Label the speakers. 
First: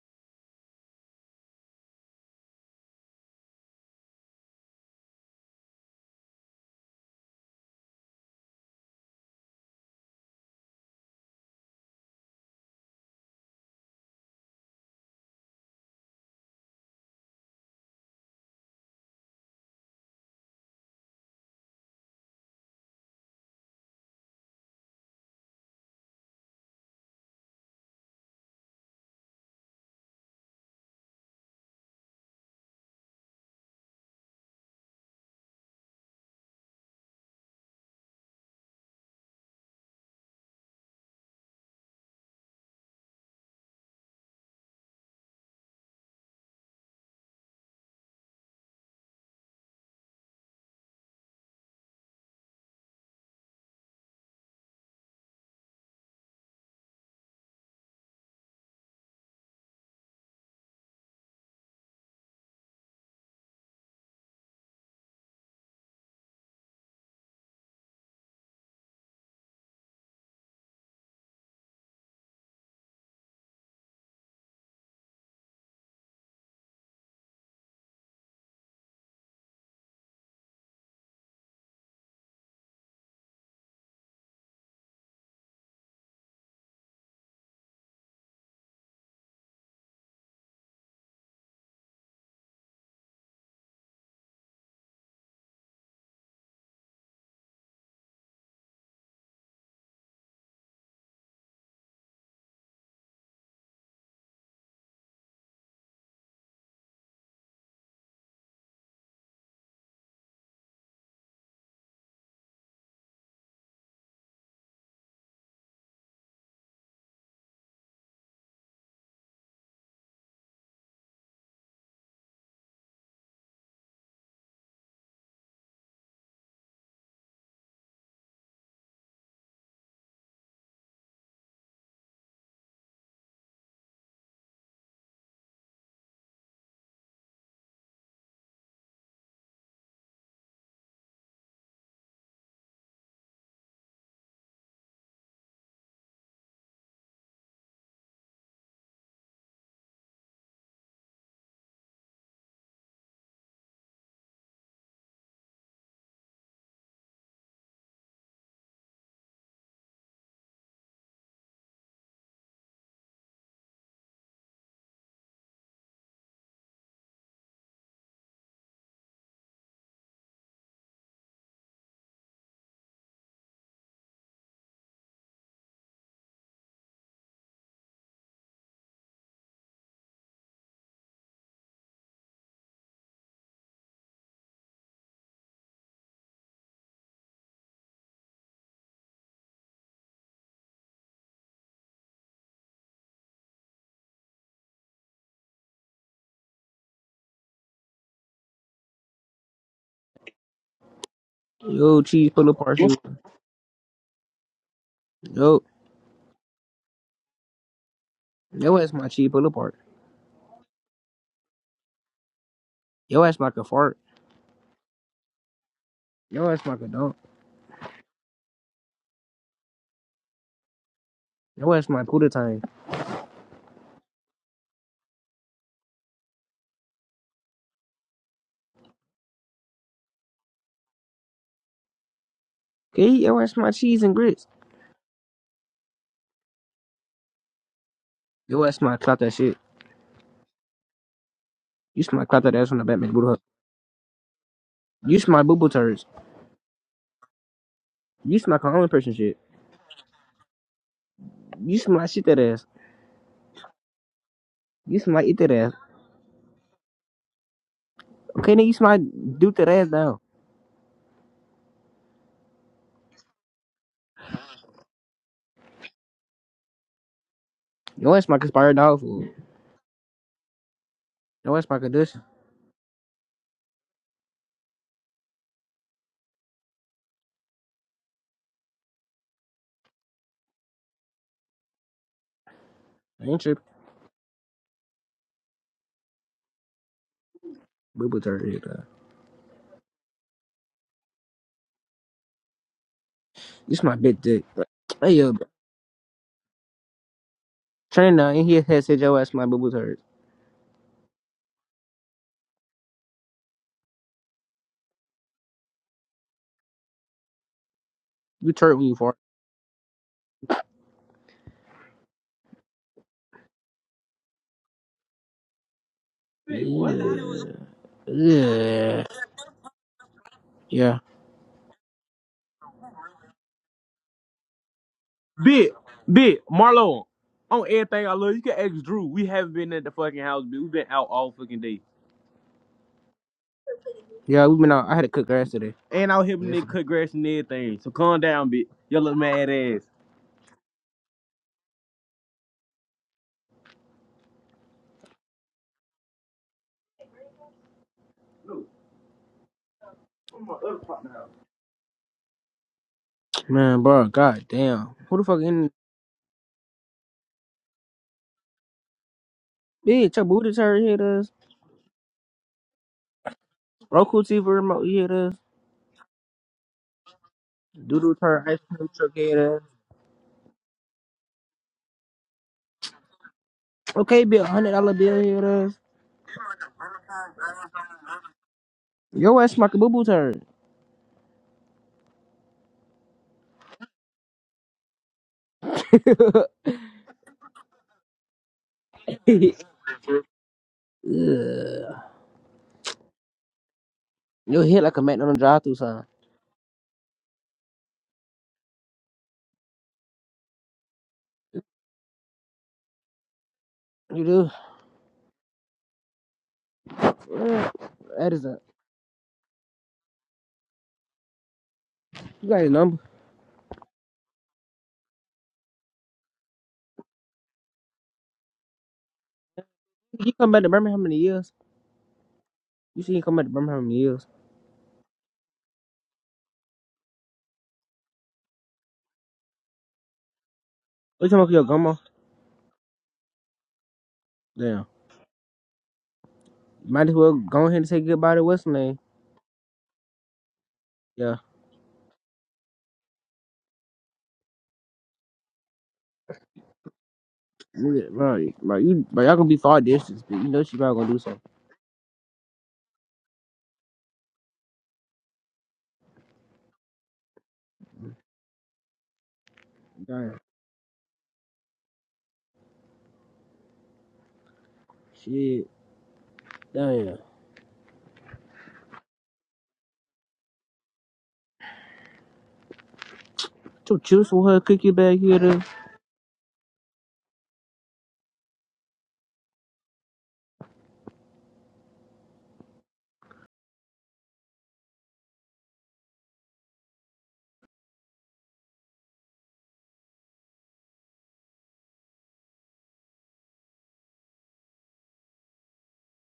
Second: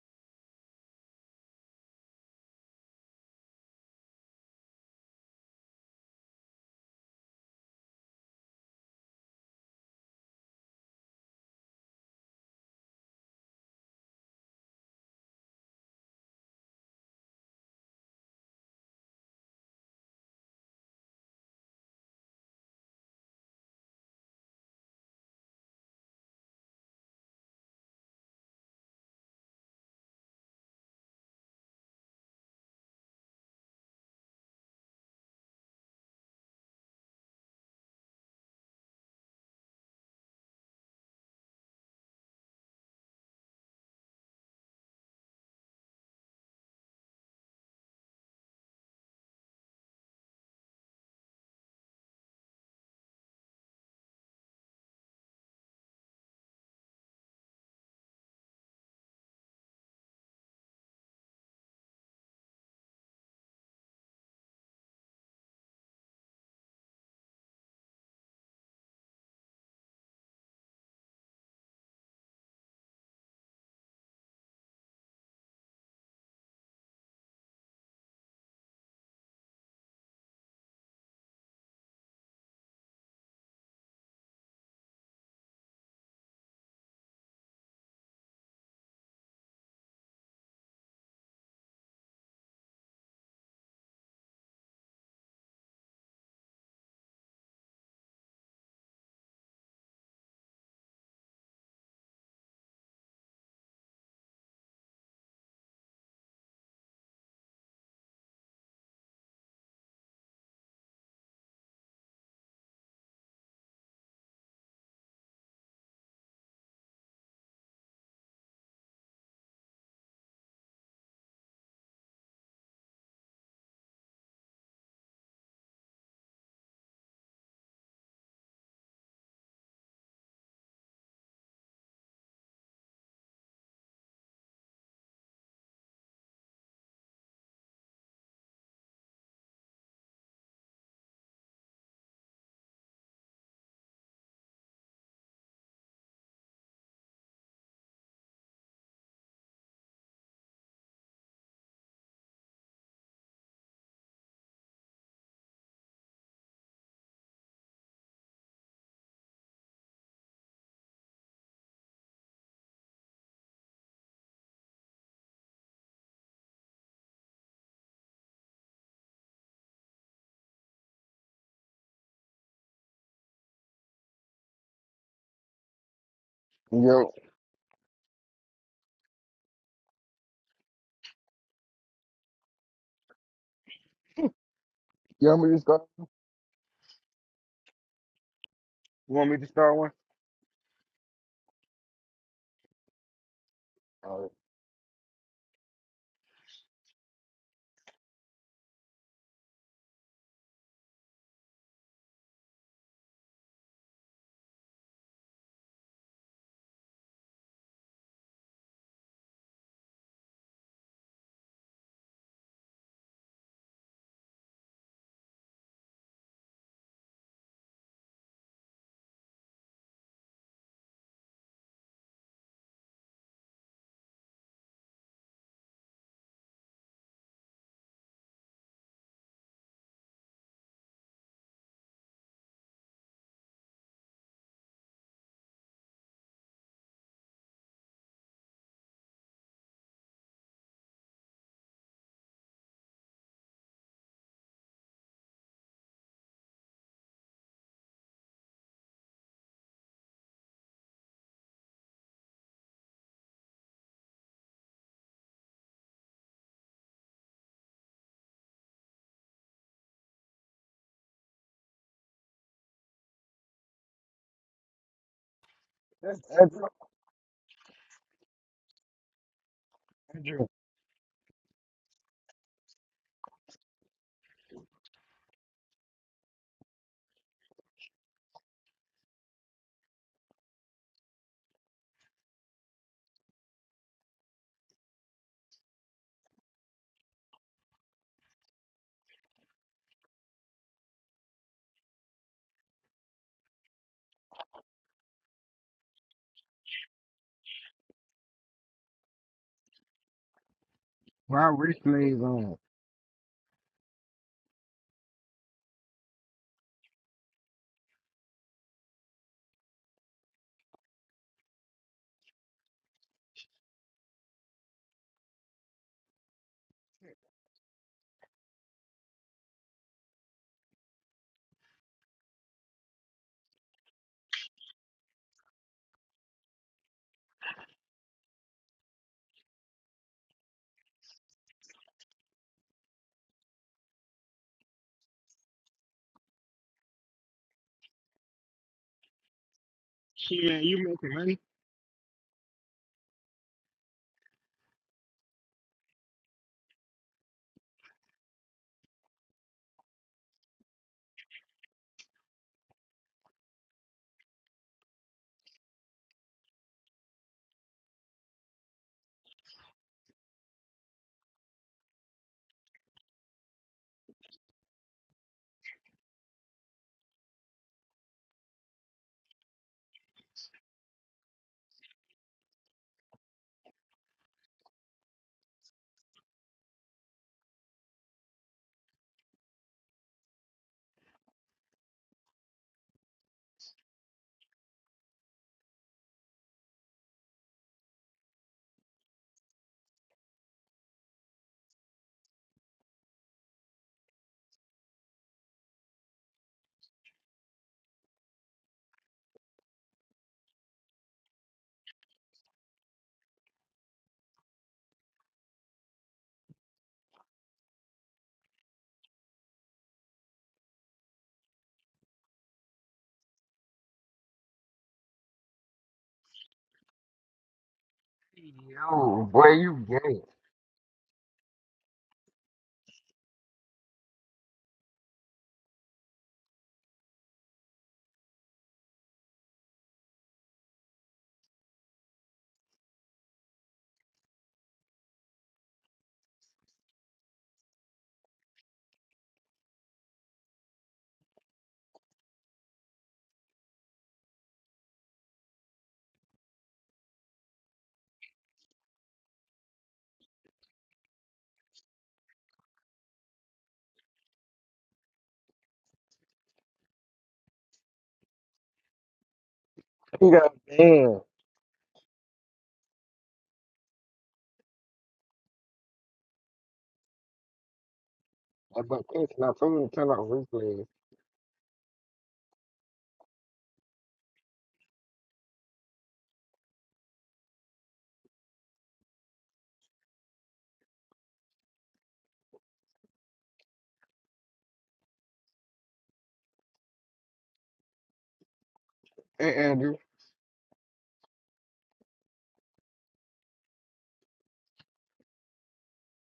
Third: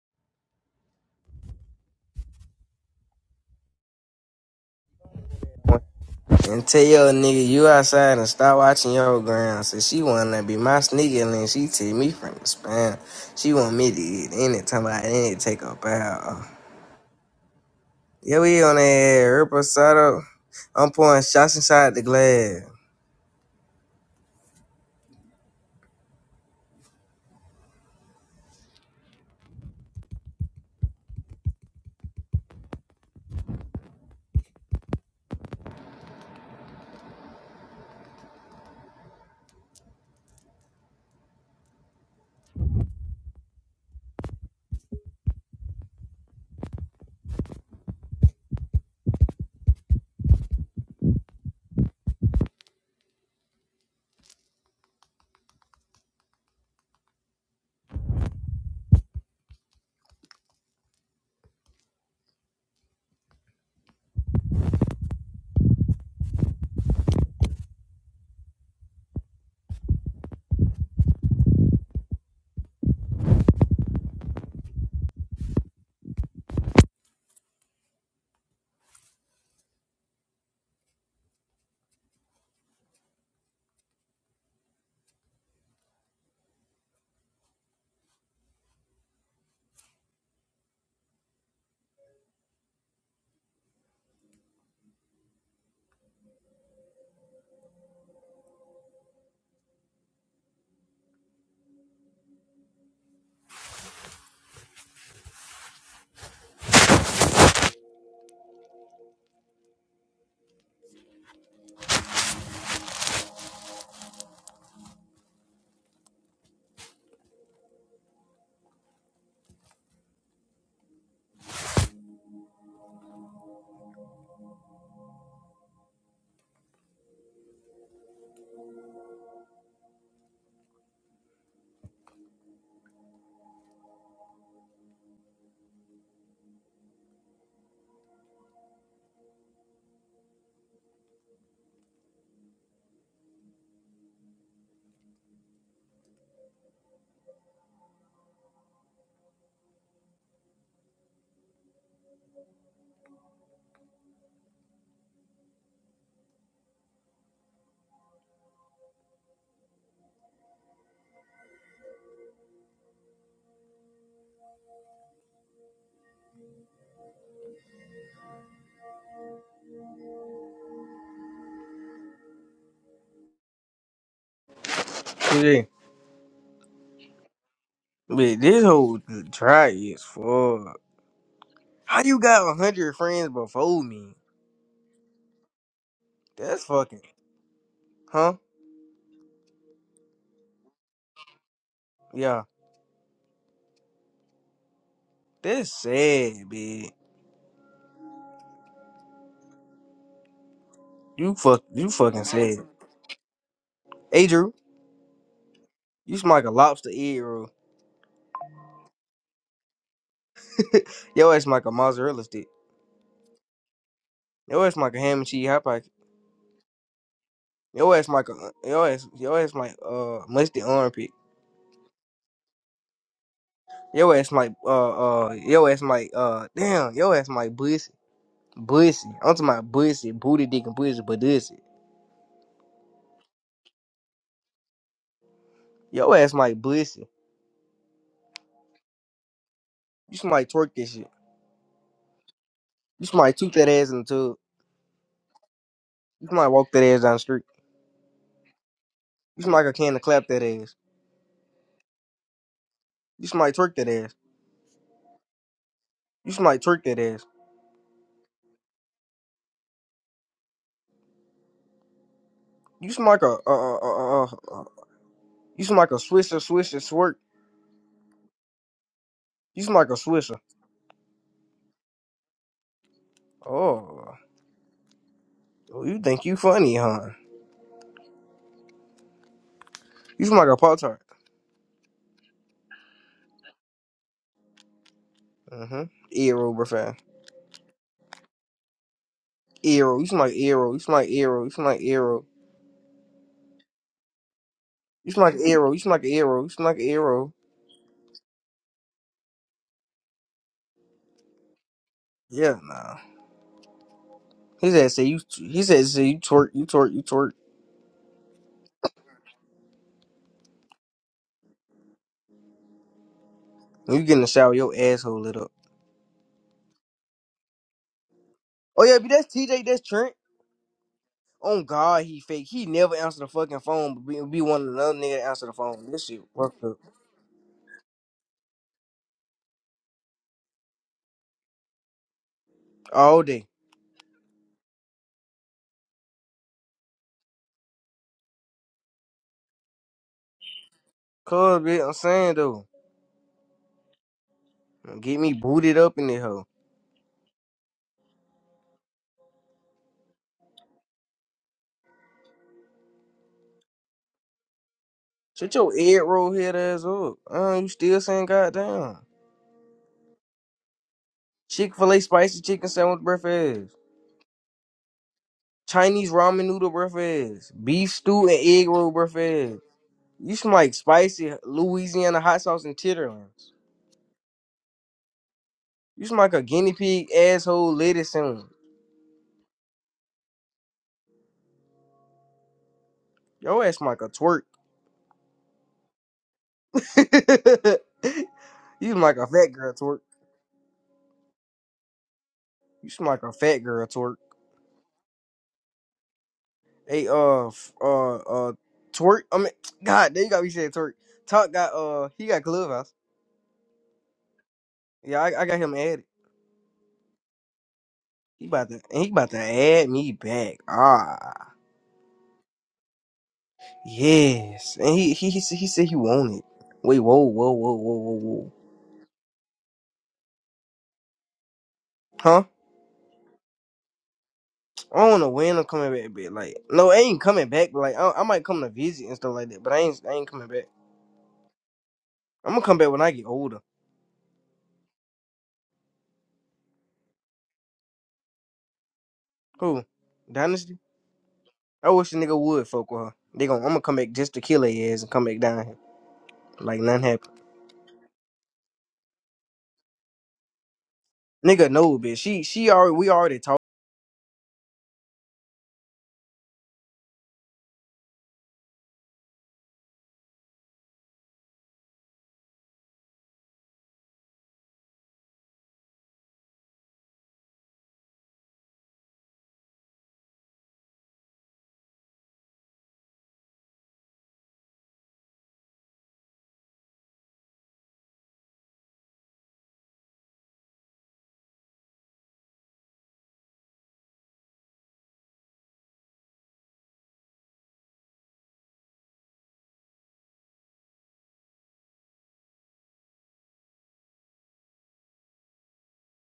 Speaker 1: And tell your nigga you outside and stop watching your ground. So she wanna be my sneaker and she take me from the spam. She want me to eat anytime I didn't take a bow. Yeah, we on that reposado. I'm pouring shots inside the glass. Yeah.
Speaker 2: Yo,
Speaker 1: But this whole try is fuck. How you got a hundred friends before me?
Speaker 2: you want me to start?
Speaker 1: That's fucking huh?
Speaker 2: You want me to start one?
Speaker 1: Yeah.
Speaker 2: All right.
Speaker 1: That's sad, bitch. You fuck you
Speaker 3: Yo,
Speaker 1: fucking
Speaker 3: cheese pull
Speaker 1: sad.
Speaker 3: apart shooter.
Speaker 1: Hey Drew,
Speaker 3: Yo,
Speaker 1: you smell like a lobster egg roll.
Speaker 3: yo ass my cheese pull apart.
Speaker 1: Your ass like a mozzarella stick.
Speaker 3: Yo ass my could fart.
Speaker 1: Your ass like a ham and cheese hot pocket.
Speaker 3: Yo ass my could dunk.
Speaker 1: Your ass like a your ass your ass like uh mustard armpit.
Speaker 3: Yo ass my pooter time.
Speaker 1: Your ass like uh uh your ass like uh damn your ass like bussy bussy. I'm talking about bussy booty dick and pussy but this
Speaker 3: Okay, yo ass my cheese and grits.
Speaker 1: yo ass like bussy.
Speaker 3: Yo ass my clap that shit.
Speaker 1: You should like twerk this shit.
Speaker 3: You smell clap that ass from the
Speaker 1: You
Speaker 3: Batman
Speaker 1: should
Speaker 3: booty
Speaker 1: like
Speaker 3: hut.
Speaker 1: toot that ass in the tub.
Speaker 3: You smell boo boo turds.
Speaker 1: You should like walk that ass down the street.
Speaker 3: You smell common person shit.
Speaker 1: You should like a can to clap that ass.
Speaker 3: You smell shit that ass.
Speaker 1: You should like twerk that ass.
Speaker 3: You smell eat that ass.
Speaker 1: You should like twerk that ass.
Speaker 3: Okay, nigga, you smell do that ass down.
Speaker 1: You should like a uh uh uh uh. uh. You should like a
Speaker 2: That's
Speaker 1: swisher
Speaker 2: Andrew,
Speaker 1: swisher swerk.
Speaker 3: Yo ass my conspired dog food.
Speaker 1: You smell like a swisher.
Speaker 2: Andrew,
Speaker 3: Yo ass my condition.
Speaker 1: Oh, oh, you think you funny, huh? You smell like a pop tart.
Speaker 3: I ain't tripping.
Speaker 1: Mm-hmm. Eero, bro, fam.
Speaker 3: Boo boo turd. nigga.
Speaker 1: Eero, you smell like Eero. You smell like Eero. You smell like Eero.
Speaker 3: You smell big dick.
Speaker 1: You
Speaker 3: Hey
Speaker 1: smell
Speaker 3: yo,
Speaker 1: like Eero. You smell like Eero. You smell like Eero.
Speaker 3: train now in here head said yo ass my boo boo turds.
Speaker 2: my replays
Speaker 1: Yeah,
Speaker 2: on.
Speaker 1: nah. He said, "Say you." He said, "Say you twerk, you twerk, you twerk."
Speaker 3: You turd when you fart.
Speaker 1: When you get in the shower, your asshole lit up.
Speaker 3: Wait, what?
Speaker 1: Oh yeah,
Speaker 3: Yeah.
Speaker 1: but that's TJ. That's Trent.
Speaker 3: Yeah.
Speaker 1: Oh God, he fake. He never answer the fucking phone, but be, be one of another nigga to answer the
Speaker 3: Bit,
Speaker 1: phone. This shit
Speaker 3: bit,
Speaker 1: worked up
Speaker 3: Marlo, on everything I love, you can ask Drew. We haven't been at the fucking house, bit. We've been out all fucking day.
Speaker 1: all day.
Speaker 3: Yeah, we been out. I had to cut grass today. And out here, Yes. nigga, cut grass and everything. So calm down, bit. Your little mad ass.
Speaker 2: She man, you making money?
Speaker 1: Cause, bitch, I'm saying though, get me booted up in the hoe.
Speaker 3: Man, bro, god damn. Who the fuck
Speaker 1: Shut
Speaker 3: in
Speaker 1: your egg roll head ass up. Uh, you still saying goddamn.
Speaker 3: bitch? Your booty turd hit us.
Speaker 1: Chick fil A spicy chicken sandwich breakfast.
Speaker 3: Roku TV remote hit us.
Speaker 1: Chinese ramen noodle breakfast. Beef
Speaker 3: Doodle
Speaker 1: stew and
Speaker 3: turd ice
Speaker 1: egg
Speaker 3: cream
Speaker 1: roll
Speaker 3: truck hit
Speaker 1: breakfast.
Speaker 3: us.
Speaker 1: You smell like spicy Louisiana hot sauce and titterlings.
Speaker 3: Okay, bill, hundred dollar bill hit us.
Speaker 1: You smell like a guinea pig asshole lettuce sandwich.
Speaker 3: Your ass smack a boo boo turd.
Speaker 1: Your ass smell like a twerk. you smell like a fat girl twerk.
Speaker 3: Ugh.
Speaker 1: You smell like a fat girl twerk.
Speaker 3: You hit like a McDonald's drive through sign.
Speaker 1: Hey, uh, f- uh, uh, twerk. I mean, God, damn, you got me saying twerk. Talk got uh, he got clubhouse.
Speaker 3: You do.
Speaker 1: Yeah, I, I got him added.
Speaker 3: Yeah, That is
Speaker 1: He
Speaker 3: a.
Speaker 1: about to and he about to add me back. Ah,
Speaker 3: You got his number.
Speaker 1: yes. And he he he, said- he said he wanted. Wait, whoa, whoa, whoa, whoa, whoa, whoa.
Speaker 2: Yo, boy, you gay.
Speaker 3: You come back to Birmingham in the years.
Speaker 1: Huh?
Speaker 3: You see him come back to Birmingham in the years.
Speaker 1: I don't know when I'm coming back, but like, no, I ain't coming back. But like, I, I might come to visit and stuff like that. But I ain't I ain't coming back.
Speaker 3: What you talking about your grandma?
Speaker 1: I'm gonna come back when I get older.
Speaker 3: Damn. Might as well go ahead and say goodbye to what's her name.
Speaker 1: Who? Dynasty?
Speaker 3: Yeah.
Speaker 1: I wish the nigga would fuck with her. They gon' I'm gonna come back just to kill her ass and come back down here. Like nothing happened.
Speaker 3: Nigga, Bro, bro, you, bro, y'all gonna be far distance, but you know she probably gonna do something.
Speaker 1: Nigga, no, bitch. She she already we already talked.
Speaker 2: You
Speaker 3: Damn.
Speaker 2: got a man.
Speaker 3: Shit. Damn.
Speaker 2: Like, but listen, I told him to turn off replays.
Speaker 3: Two chips for her cookie bag here.
Speaker 2: Hey, Andrew.